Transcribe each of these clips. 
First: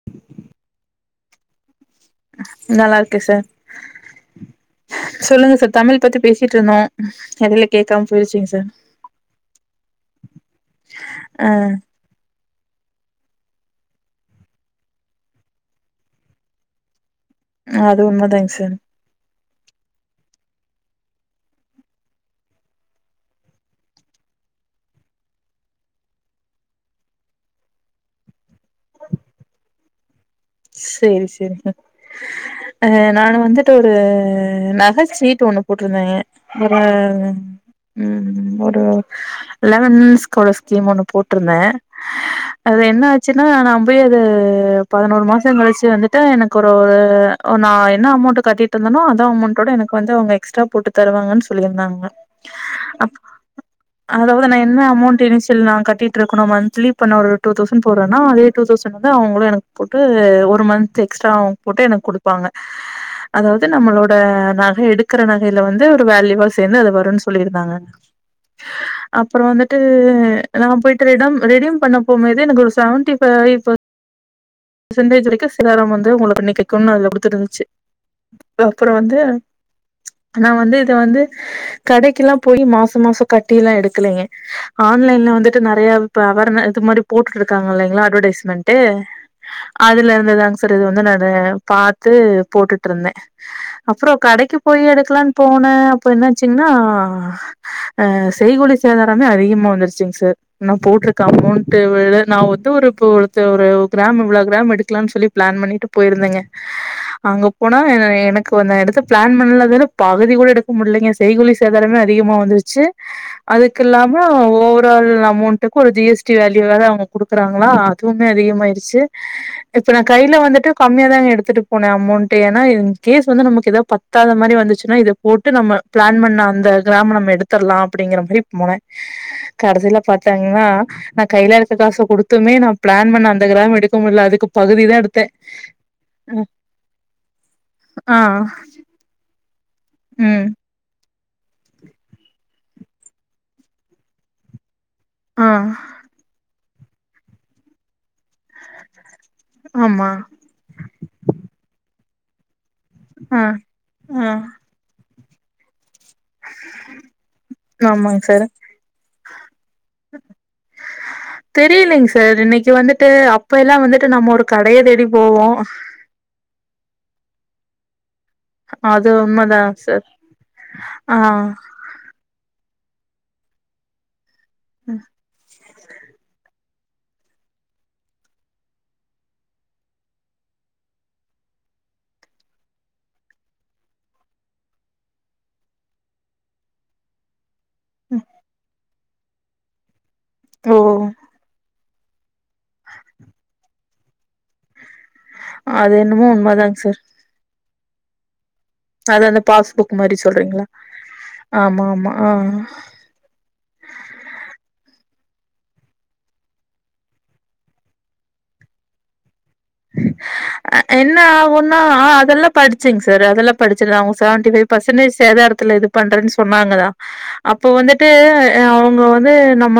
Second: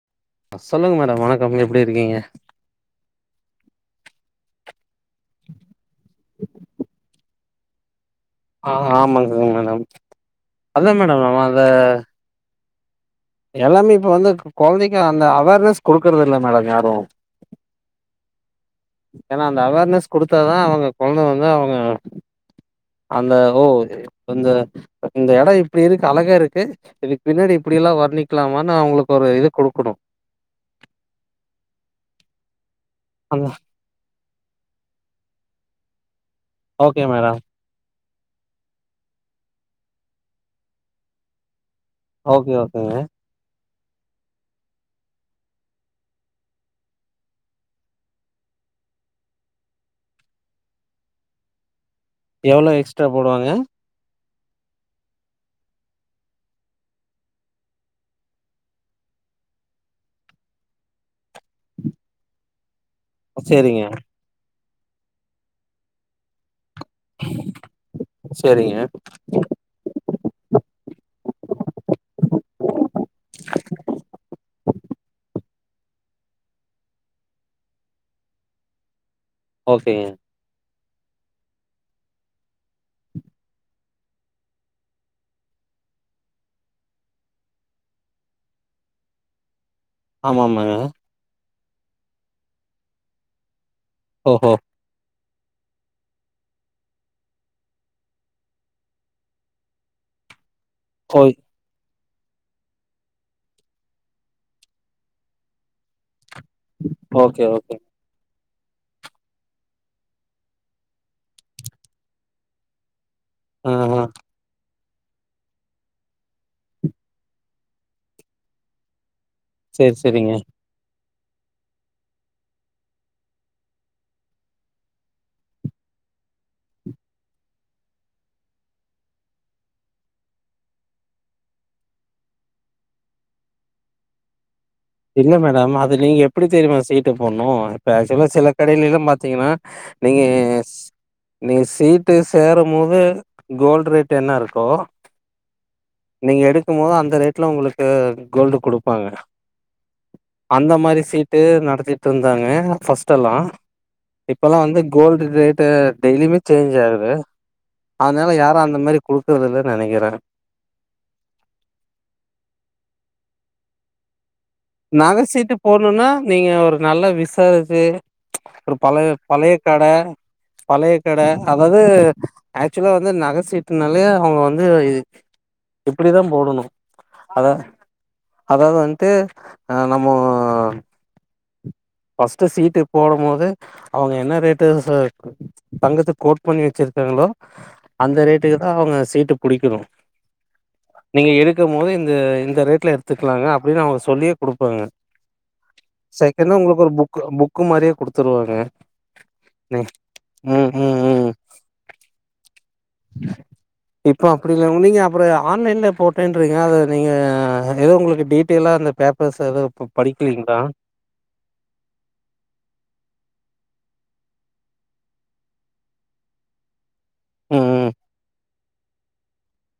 [unintelligible] சொல்லுங்க மேடம் வணக்கம் எப்டி இருக்கீங்க நல்லா இருக்கே சர் சொல்லுங்க சர் தமிழ் பத்தி பேசிட்டு இருந்த எடைல கேக்காம போய்ருச்சிங்க சர் ஆ ஆமாங்கங்கங்க மேடம் அதா மேடம் நம் ஆ அத எல்லாமே இப்ப வந்து கொழந்தைக்கு அந்த அவேர்னஸ் கொடுக்குறது இல்ல மேடம் யாரு அது உண்மைதங்க சார் ஏன்னா அந்த அவேர்னஸ் கொடுத்தா தா அவுங்க கொழந்தை வந்து அவுங்க அந்த ஓ இந்த இந்த எடோ இப்டி இருக்கு அழகா இருக்கு இதுக்கு பின்னாடி இப்டியல்லா வர்ணிக்கலாமான்னு அவங்களுக்கு ஒரு இத குடுக்கணு செரி செரி அ நானு அந்த வந்துட்டு இது நகை சீட்டு ஒண்ணு போட்டிருந்தங்க ஒரு ஓகே மேடம் ம் ஒரு லெவன் ஸ்காலர் ஸ்கீம் ஒண்ணு போட்டிருந்தே ஓகே அது ஓகேங்க என்ன ஆச்சுன்னா நா போய் அது பதினோரு மா ச கழிச்சு வந்துட்டு எனக்கு ஒரு நா என்ன அமௌண்ட்டு கட்டிட்டு இருந்தேனோ அத அமௌண்டோட எனக்கு வந்து அவங்க எக்ஸ்ட்ரா போட்டு தருவாங்கன்னு சொல்லியிருந்தாங்க எவ்ளோ எக்ஸ்ட்ரா அப்ப போடுவாங்க அதாவது நா என்ன அமௌண்ட் இனிஷியல் நா கட்டிட்டு இருக்கணு மந்த்லி இப்ப நா ஒரு டூ தௌசண்ட் போடுறேன்னா அதே டூ தௌசன் வந்து அவங்களு எனக்கு போட்டு ஒரு மந்த்த் எக்ஸ்டரா போட்டு எனக்கு குடுப்பாங்க அதாவது சேரிங்க நம்மளோட நகை எடுக்கிற நகையில வந்து ஒரு வேல்யூவா சேந்து அது வரு ன்னு சொல்லிருந்தாங்க சேரிங்க அப்றோ வந்துட் டு நா போயிட்டு ரெம் ரெடிம் பண்ண போம்போது எனக்கு ஒரு செவன்டி ஃபைவ் பர்சன்டேஜ் வரைக்கு சிலாரம் வந்து உங்களை [unintelligible] அதில் குடுத்துருந்துச்சு அப்புறோ வந்து ஓகே நா வந்து இத வந்து கடைக்கெல்லா போய் மாச மாச கட்டி எல்லா எடுக்கலைங்க ஆன்லைன்ல வந்துட்டு நெறைய இப்ப அவர்ன் இது மாரி போட்டுட்டு இருக்காங்க இல்லங்களா அட்வர்டைஸ்மெண்ட் அதுல ஆமா இருந்துதாங்க ஆமாங்க சார் இது வந்து நானு பாத்து போட்டுட்டு இருந்தே அப்புற ஓஹோ கடைக்கு போய் எடுக்கலான்னு போனே அப்ப என்னாச்சீன்னா அ செய்கூலி சேதாரமே அதிகமா வந்துருச்சுங்க சார் நா போட்டிருக்க ஓய் அமௌண்ட் வ நான் வந்து ஒரு ஒருத்த ஒரு கிராம் இவ்ள கிராம் எடுக்கலானு சொல்லி பிளான் பண்ணிட்டு போயிருந்தங்க ஓகே அங்க ஓகே போனா எ எனக் கு ந எடத்த பிளான் பண்ணதுல பகுதி கூட எடுக்க முடியலங்க செய்கூலி சேதாரமே அதிகமா வந்துருச்சு ஆ அதுக்கு ஆ இல்லாம ஒவ் ஒரல் அமௌண்ட்டுக்கு ஒரு ஜி எஸ் டி வேல்யூ வே அவங்க குடுக்குறாங்களா அதுவுமே அதிகமாயிருச்சு இப்ப சேரி நா சேரிங்க கையில வந்துட்டு கம்மியா தாங்க எடுத்துட்டு போன அமௌண்ட் ஏன்னா இன் கேஸ் வந்து நமக்கு ஏதாவ பத்தாத மாதிரி வந்துச்சுன்னா இது போட்டு நம்ம பிளான் பண்ண அந்த கிராம நம்ம எடுத்தடலா அப்டிங்கிற மாரி போனே கடைசில பாத்தாங்கன்னா நா கையில இருக்க காசு குடுத்துமே நா பிளான் பண்ண அந்த கிராம் எடுக்க முடியல அதுக்கு பகுதி தா இல்ல மேடம் அது நீங்க எப்டி தெரியுமா சீட்டு போடணு இப்ப ஆ ஆக்சுவலா சில கடையிலா பாத்தீங்கன்னா நீங்க ம் நீ சீட்டு சேரும் போது கோல்டு் ரேட் என்ன இருக்கோ ஆ நீங்க எடுக்கும் போது அந்த ரேட்ல உங்களுக்கு கோல்டு குடுப்பாங்க ஆமா அந்த மாதிரி சீட்டு நடத்திட்டு இருந்தாங்க ஃபர்ஸ்ட் எல்லா ஆ ஆ இப்பல்லா வந்து கோல்டு் ரேட்ட டெய்லியுமே சேஞ்ச் ஆகுது ஆமாங்க அதனால சார் யாரு அந்த மாரி குடுக்குறதில்லன்னு நெனைக்கிறே தெரியலலைங்க சார் இன்னைக்கி வந்துட்டு அப்ப எல்லா வந்துட்டு நம்ம ஒரு கடைய தேடி நக சீட்டு போவோம் போடணுன்னா நீங்க ஒரு நல்லா விசாரிச்சு ஒரு அது பழைய பழைய உண்மதா கட சார் பழைய ஆ கட அதாவது ஆக்சுவலா வந்து நகை சீட்டுனாலயே அவங்க வந்து இது ம் இப்டி தான் போடணும் அத அதாவது வன்ட்டு ஆ நம்மோ ஃபஸ்ட்டு சீட்டு போடும் போதே அவங்க என்ன ரேட்டு இரு சொ தங்கத்த கோட் பண்ணி வச்சிருக்காங்களோ அந்த ம் ரேட்டுக்கு தான் அவங்க சீட்டு புடிக்கணும் ஓ நீங்க எடுக்கும் போது இந்த இந்த ரேட்ல எடுத்துக்கலாங்க அப்டின்னு அவங்க சொல்லி குடுப்பாங்க அது என்னமோ செகண்டா உண்மதாங்க உங்களுக்கு சார் ஒரு புக் புக்கு மாரியே குடுத்துருவாங்க அத அந்த பாஸ்புக் மாரி சொல்றீங்களா ம் ம் ம் ஆமா ஆமா ஆ இப்போ அப்டி இல்ல உ நீங்க அப்பறம் ஆன்லைன்ல போட்டேன்றிங்க அத நீங்க ஏதோ உங்களுக்கு டீட்டெய்லா அந்த பேப் பர்ஸ எதும் இப்ப படிக்கலீங்களா என்ன ஆகுன்னா ஆ அதெல்லாம் படிச்சேங்க சார் அதெல்லாம் படிச்சிரு அவங்க செவன்டி ஃபைவ் பர்சன்டேஜ் சேதாரத்துல பண்றென்னு சொன்னாங்கதான் அப்போ ம் ம் வந்துட்டு எ அவங்க வந்து நம்ம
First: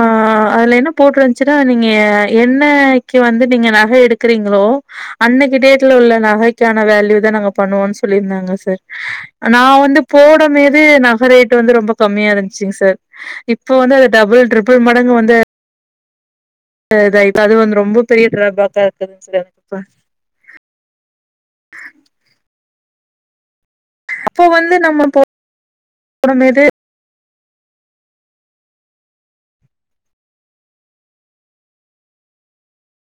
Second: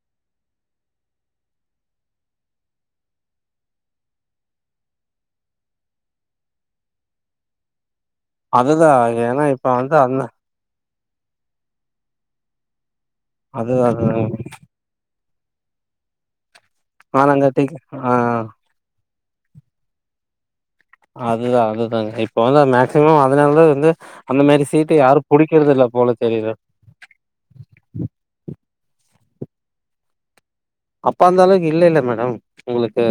அதுல என்ன போட்டுருந்துச்சுனா நீங்க என்ன என்னிக்கி வந்து நீங்க நகை எடுக்கிறீங்களோ அன்னைக்கு டேட்ல உள்ள நகைக்கான வேல்யூ தான் நாங்க பண்ணுவோனு சொல்லியிருந்தாங்க சார் அதுதா ஏன்னா இப்ப நான் வந்து அந்த போடமேது நகை ரேட் வந்து ரொம்ப கம்மியா இருந்துச்சுங்க சார் இப்போ அதுதா வந்து அது அதுதா டபுள் ட்ரிபிள் மடங்கு வந்து அது இதாலே ஆனாங்காட்டிக்கு வந்து ரொம்ப ஆ பெரிய ட்ரா பேக்கா இருக்குதுங்க சார் இப்ப அதுதா அதுதாங்க இப்ப வந்து மேக்சிமம் அதனால தான் வந்து அந்த அப்போ மாரி வந்து சீட்டு நம்ம யாரும் புடிக்கிறது இல்ல போல தெரிது போடும்போது அப்ப அந்த அளவுக்கு இல்லல்ல மேடம் உங்களுக்கு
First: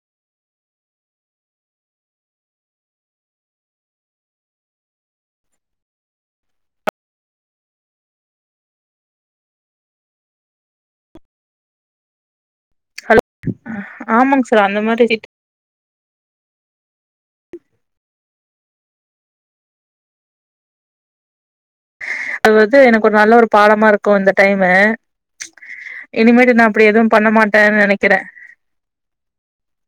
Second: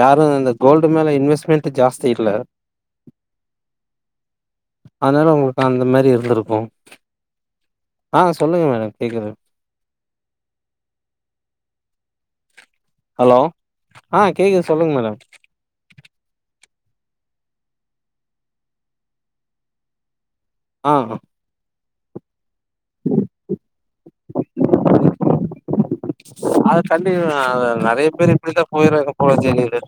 யாரும் அந்த கோல்டு மேல இன்வெஸ்மெண்ட் ஜாஸ்தி இல்ல அதனால உங்களுக்கு அந்த மாரி இருந்திருக்கும் ஆ சொல்லுங்க மேடம் கேக்குது ஹலோ ஆ ஆமாங்க சார் கேக்குது அந்த சொல்லுங்க மாரி மேடம் ஆ ஆ அது வந்து எனக்கு ஒரு நல்ல ஒரு பாடமா இருக்கும் இந்த டைமு இனிமேட்டு நா அப்டி எதுவு அதுக்காண்டி பண்ண அ மாட்டேன்னு நறைய நெனைக்கிறே பேரு இப்டித்தா போய்றாங்க போல ஜலீலு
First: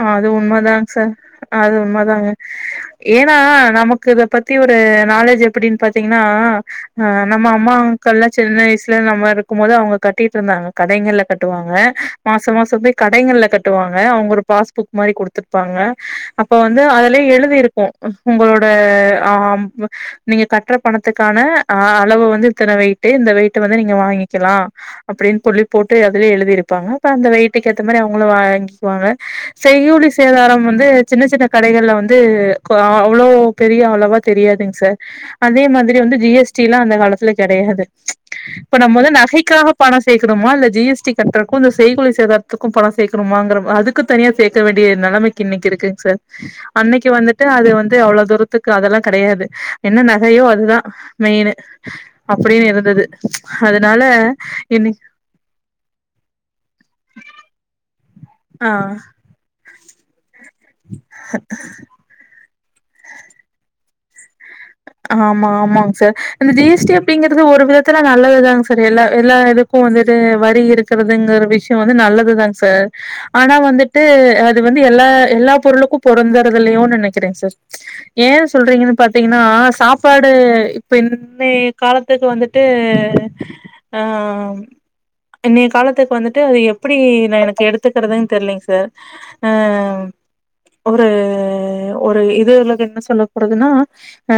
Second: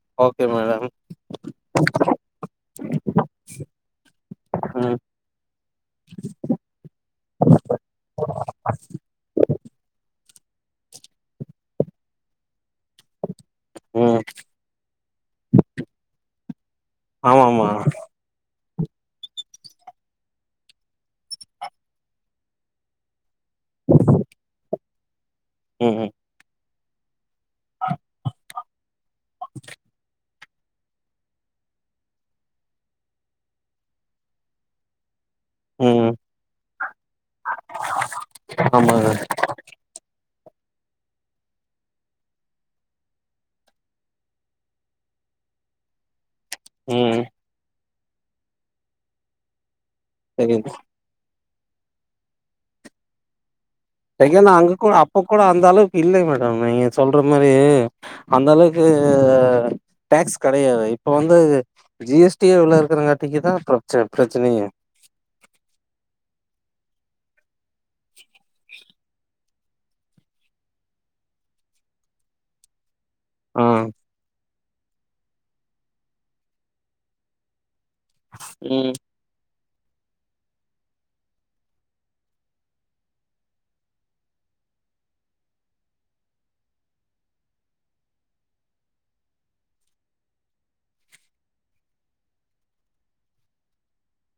ஆ அது உண்ம தாங்சார் அது உண்ம தாங்க ஏன்னா நமக்கு இத பத்தி ஒரு ம் நாலேஜ் எப்டின்னு பாத்தீங்கின்னா ஆ நம்ம அம்மாக்கெல்லாம் சின்ன வயசுல நம்ம இருக்கும் போது அவங்க கட்டிட்டு இருந்தாங்க கடைங்கல்ல கட்டுவாங்க மாசோ மாசோ போய் கடைங்கல்ல கட் டுவாங்க ம் அவுங்க ஒரு பாஸ் புக் மாரி குடுத்துருப்பாங்க அப்ப வந்து அதுலேயே ஆமா ஆமா எழுதிருக்கும் உங்களோட ஆம் நீங்க கற்ற பணத்துக்கு க்காண அளவு வந்து இத்தன வெயிட்டு இந்த வெயிட்டு வந்து நீங்க வாங்கிக்கலாம் அப்டின்னு சொல்லி ம் போட்டு ம் அதுலயே எழுதிருப்பாங்க அப்ப அந்த வெயிட் வெயிட்க்கு ஏத்த மாரி அவங்களும் வா வாங்கிக்குவாங்க செய்கூலி சேதாரம் வந்து சின்ன சின்ன கடைகள்ல வந்து அவ்ளோ பெரிய அளவா தெரியாதுங்க சார் அதே மாதிரி ம் வந்து ஜி எஸ் டில்லாம் அந்த காலத்துல கிடையாது இப்ப நம்ம ஆமாங்க வந்து நகைக்காக பணம் சேக்கணுமா இல்ல ஜி எஸ் டி கட்டுறதுக்கும் இந்த செய்கூழி சேதாரத்துக்கும் பணம் சேக்கணுமாங்கற மாரி அது க்கு தனியா சேக்க வேண்டிய நிலமைக்கு இன்னிக்கு இருக்குங்க சார் அன்னைக்கு ம் வந்துட்டு அது வந்து அவ்ளோ தூரத்துக்கு அதெல்லா கடையாது என்ன நகையோ சரி அதுதா மெயின்னு அப்டின்னு இருந்தது அதனால டை அண்ணா அங்க கூடு இன்னைக் அப்ப கூடு அந்த அளவுக்கு இல்ல மேடம் நீங்க சொல்ற மாரி அந்த ஆ அளவுக்கு டேக்ஸ் கடையாது இப்ப வந்து ஜி எஸ் டியே இவ்ளோ இருக்குறங்காட்டிக்கு தா பிரச்ச பிரச்சனையே ஆமா ஆமாங்க சார் அந்த ஜி எஸ் டி அப்டிங்கறது ஒரு விதத்துல நல்லதுதாங் சார் எல்லா எல்லா இது க்கு வந்துட்டு வரி இருக்குறதுங்கறது விஷயோ வந்து நல்லதுதாங் சார் ஆனா ஆ வந்துட்டு அ அது வந்து எல்லா எல்லா பொருளுக்கும் பொறந்தருது இல்லையோனு நனைக்கிறே சார் ஏ ம் சொல்றீங்கன்னு பாத் தீங்கன்னா சாப்பாடு இப்ப இன்னே காலத்துக்கு வந்துட்டு ஆ இன்னைய காலத்துக்கு வந்துட்டு அது எப்படி ந எனக்கு எடுத்துக்குறதுன்னு தெரிலைங்க சார் அ ஒரு ஒரு இதுலகு என்ன சொல்ல போறதுன்னா ஆ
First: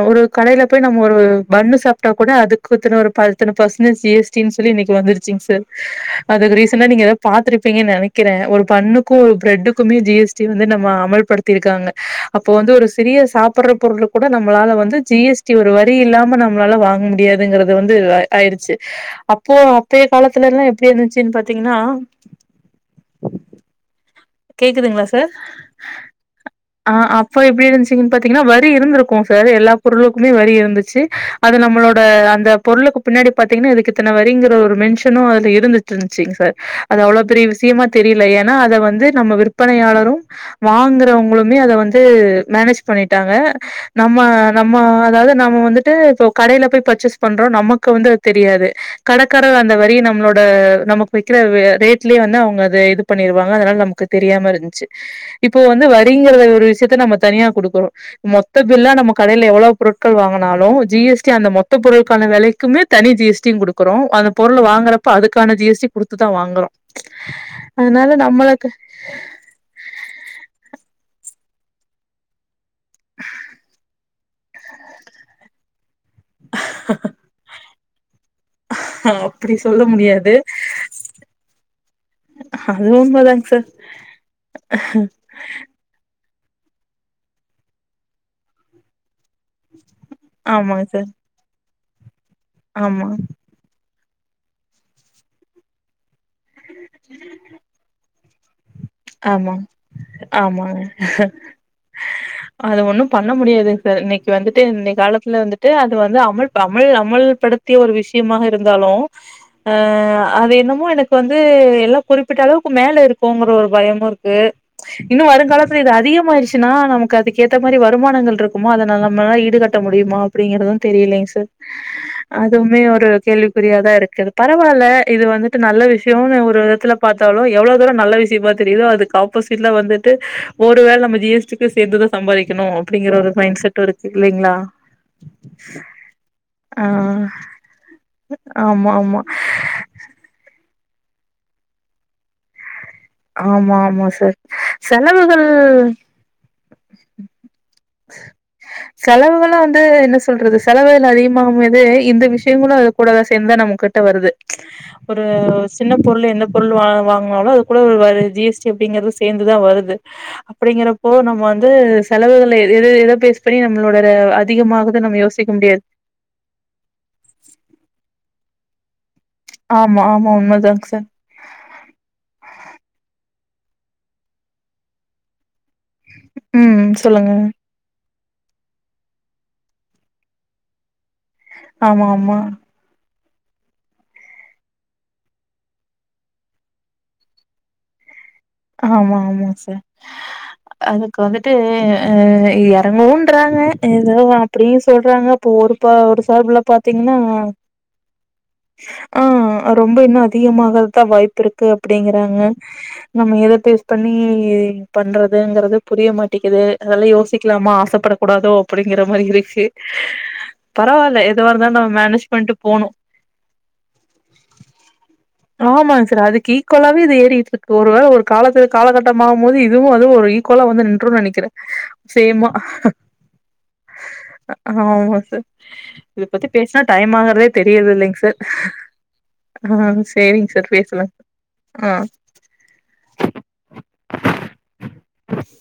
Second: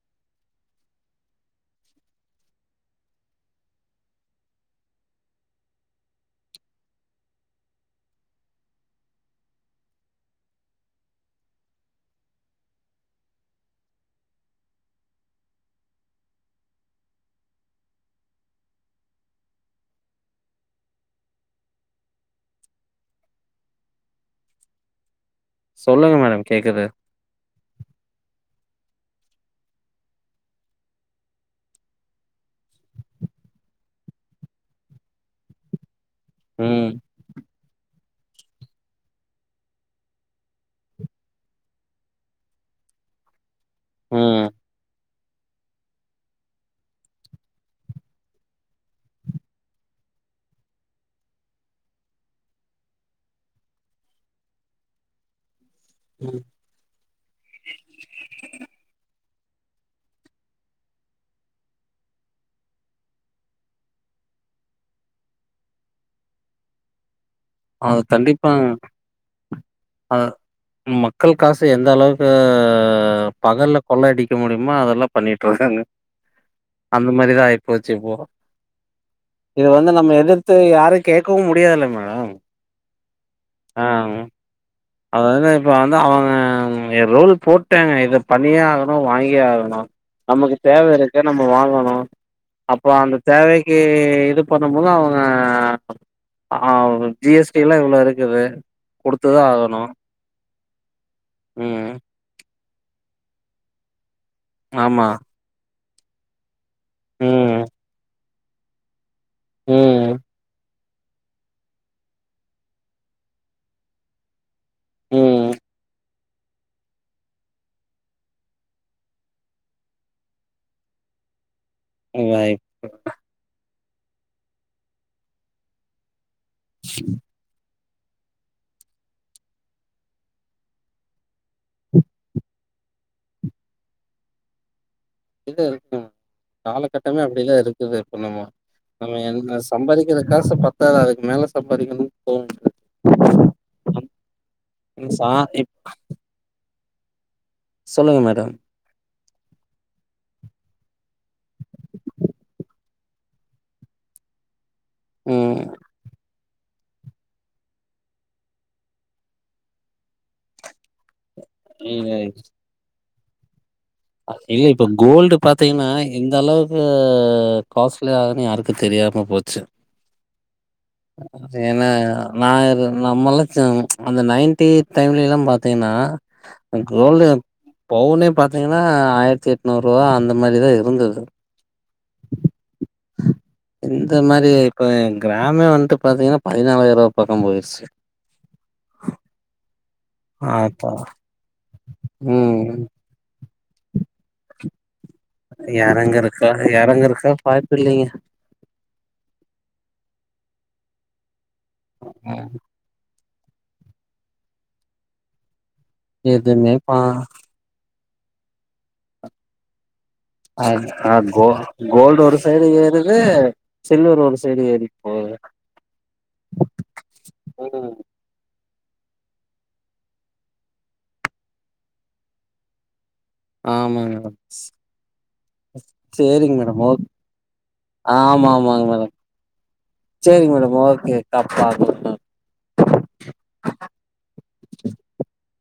அ ஒரு கடையில போய் நம்ம ஒரு பண்ணு சாப்ட்டா கூட அதுக்கு இத்தன ஒரு ப இத்தன பர்சனேஜ் ஜி எஸ் டினு சொல்லி இன்னைக்கு வந்துருச்சிங் சார் அதுக்கு ரீசானா நீங்க எதா பாத்துருப்பீங்க நெனைக்குற ஒரு பன்னு க்கு பிரட்டுக்குமே ஜி எஸ் டி வந்து நம்ம அமல்படுத்தி இருக்காங்க அப்ப வந்து ஒரு சிறிய சாப்படுற பொருளு கூட நம்மளால வந்து ஜி எஸ் டி ஒரு வரி இல்லாம நம்மளால வாங்க முடியாதுங்குறது வந்து இது வ ஆயிடுச்சு அப்போ அப்பய காலத்துலலா எப்டி இருந்துச்சுன்னு பாத்தீங்கன்னா கேக்குதுங்களா சார் சொல்லுங்க மேடம் கேக்குது ஆ அப்ப எப்டி இருந்துச்சீங்குன்னு பாத்தீங்கன்னா வரி இருந்திருக்கு சார் எல்லா பொருளுக்குமே வரி இருந்துச்சி அது நம்மளோட அந்த பொருளுக்கு பின்னாடி பாத்தீங்கன்னா இதுக்கு இத்தன வரிங்கிற ஒரு மென்ஷனு அதுல இருந்து ட்ருச்சிங்‌ சார் ம் அது அவ்ளோ பெரிய விசயமா தெரியில ஏனா அத வந்து நம்ம விற்பனையாளரு வாங்குறவுங்களுமே அத வந்து மேனேஜ் பண்ணிட்டாங்க நம்ம ம் நம்ம அதாவுது நம்ம வந்து ட்டு இப்போ கடையில போய் பர்ச்சேஸ் பண்றோ நமக்கு வந்து அது தெரியாது கடகாரர் அந்த வரிய நம்மளோட நமக்கு வைக்கிற வே ரேட்லயே வந்து அவுங்க அது இது பண்ணிருவாங்க அதனால நமக்கு தெரியாம இருந்துச்சு இப்போ வந்து வரிங்கறத ஒரு விஷயத்த நம்ம தனியா குடுக்குறோ மொத்த பில்லா நம்ம கடையில எவ்வளோ பொருட்கள் வாங்குனாலு ஜி எஸ் டி அந்த மொத்த பொருள்கான வெலை க்குமே தனி ஜி எஸ் டினு குடுக்குறோ அந்த பொருளு வாங்குறப்ப அதுக்கான ஜி எஸ் டி குடுத்துதா வாங்குறோ அது அதனால தண்டிப்பாங்க நம்மளுக்கு ஆ உண்ம மக்கள் காசு எந்த அளவுக்கு அ பகல்ல கொள்ள அடிக்க முடியுமோ அதெல்லா பண்ணிட்டு இருக்காங்க அந்த மாரிதா ஆய் போச்சு இப்போ அப்புடி இத வந்து நம்ம எதிர்த்து யாரு கேட்கவு முடியாதில்லங் மேடம் அது உண்மதாங் சார் அதாது இப்போ வந்து அவுங்க இது ரூல் போட்டாங்க இத பண்ணியே ஆகணு வாங்கியே ஆகணு நமக்கு தேவ ஆமாங்க சார் இருக்கு நம்ம வாங்கணு அப்ப ஆமா அந்த தேவை க்கு இது பண்ணும்போது அவுங்க ஆ வ் ஜி எஸ் டிலா இவ்ளோ இருக்குது குடுத்துதா ஆமா ஆவனு ஆமாங்க ம் அது ஒன்னு பண்ண முடியாது த இன்னிக்கி வந்துட்டு இன்ன ஆமா காலத்துல வந்துட்டு அது வந்து அமல் ப அமல் ம் அமல்படுத்திய ஒரு விஷ் மாக இருந்தாலு ஆ ம் அது என்னமோ எனக்கு வந் ந்து எல்லா குறிப்பிட்ட அளவுக்கு மேல இருக்கோங்கற ஒரு பயமு இருக்கு இன்னு ம் வருங்காலத்துல இது அதிகமாயிடுச்சுன்னா நமக்கு அதுக்கு ஏத்த மாரி வருமானங்கள் ருக்குமா அத ந நம்மல்லா ஈடுகட் ட்ட முடியுமா அப்டிங்குறதும் தெரியலேங் சார் அதுவுமே ஒரு கேள்விக்குறியாதா ருக்கு பரவால்ல இது வந்துட்டு நல்ல விஷ்யோ கெவுனு ஒரு விதத்துல பாத்தாலு எவ்ளோ எவ்ளோ நல்ல விஷ்யமா தெரியுதோ அதுக்கு ஆப்போசிட்ல வந்துட்டு ஒருவேள நம்ம ஜி எஸ் டிக்கு சேத்துதா சம்பாதிக்கணு அப்டிங்கற ஒரு மைண்ட் செட்டு ருக்கு இல்லீங்ளா இப்டிதா இருக்கு ஆ காலகட்டமே அப்டில இருக்குது இப்ப நம்மோ ஆமா நம்ம ஆமா என்ன சம்பாதிக் கிற காசு பத்தாது அதுக்கு மேல சம்பாதிக்கணு தோனு ஆமா ஆமா சார் சா செலவுகள் இப் சொல்லுங்க மேடம் செலவுகளா வந்து என்ன சொல்றது செலவுகள் அதிகமாகும்போது இந்த விஷயங்களு அது கூடதா சேந்து நம்மகிட்ட வருது ஒரு ம் சின்ன பொருளு என்ன பொருளு வாங் வாங்கனாலோ அது கூட வ ஜி எஸ் டி அப்டிங்கறது சேந்துதா வருது அப்டிங்கறப்போ நம்மோ வந்து செலவுகள எத எத பேச இப்படியு நம்மளோடத அதிகமாவத நம்ம யோசிக்க முடியாது ஆ இந்த அளவுக் து காஸ்ட்லி ஆகுதுன்னு யாருக்கு தெரியாம போச்சு ஆமா ஆமா உண்மதாங் சார். ஏன்னா நா நம்மல்லா அந்த நைன்டி டைம்ல எல்லா பாத்தீங்னா, ஒ ம் சொல்லுங்க கோல்லயு பவுனே பாத்தீங்கன்னா ஆயிரத்தி எட்நூரூவா அந்த மாரிதா இருந்துது. ஆமா ஆமா. இந்த மாரி இப்போ கிராம்மே வந்ட்டு பாத்தீங்கன்னா பதினாலாயிரவா பக்கம் போயிருச்சு. ஆமா ஆமாங் சார். ஆப்பா அதுக்கு வந்துட்டு அ ம் எறங்குன்றாங்க. ஏதோ அப்டியு சொல்றாங்க அப்போ ஒரு பா எறங்க ஒரு இருக்கா ஃபார்புல எறங்க பாத்தீங்கன்னா இருக்கா வாய்ப்பு இல்லைங்க ஆ ரொம்ப இன்னு அதிகமாகதா வாய்ப்பிருக்கு அப்படிங்கறாங்க. நம்ம எத பேஸ் பண்ணி பண்றதுங்கறது புரிய மாட்டேக்குது. எதுமே பா அதெல்லா யோசிக்க லாம ஆசைப்படக் கூடாதோ அப்படிங்கிற மாரி இருக்கு. அ பரவால எதுவா இருந்தாலு நம்ம மேனேஜ் பண்ணிட்டு போணு இது சில்வர் ஒரு சைடு ஏறிட் போது ஆமாங் சார். அதுக்கு ஈக்குவலாவே இது ஏறிட்ருக்கு ஒரு ம் வேல ஒரு காலத்து காலகட்டமாகு போது இதுவு அதுவு ஒரு ஈக்குவலா வந்து நின்றுன்னு நெனக்கிறே. சேம்மா. ஆமாங்க மேடம் ஆமா சார். இத பத்தி சேரிங்க பேஸ்னா மேடம் ஓக் டைம் ஆகறதே, தெரியறதில்லங் சார் ஆமா ஆமாங்க மேடம் அ சேரிங் சேரிங்க சார் மேடம் பேசலங் ஓகே கப் அ பாக்கலா அ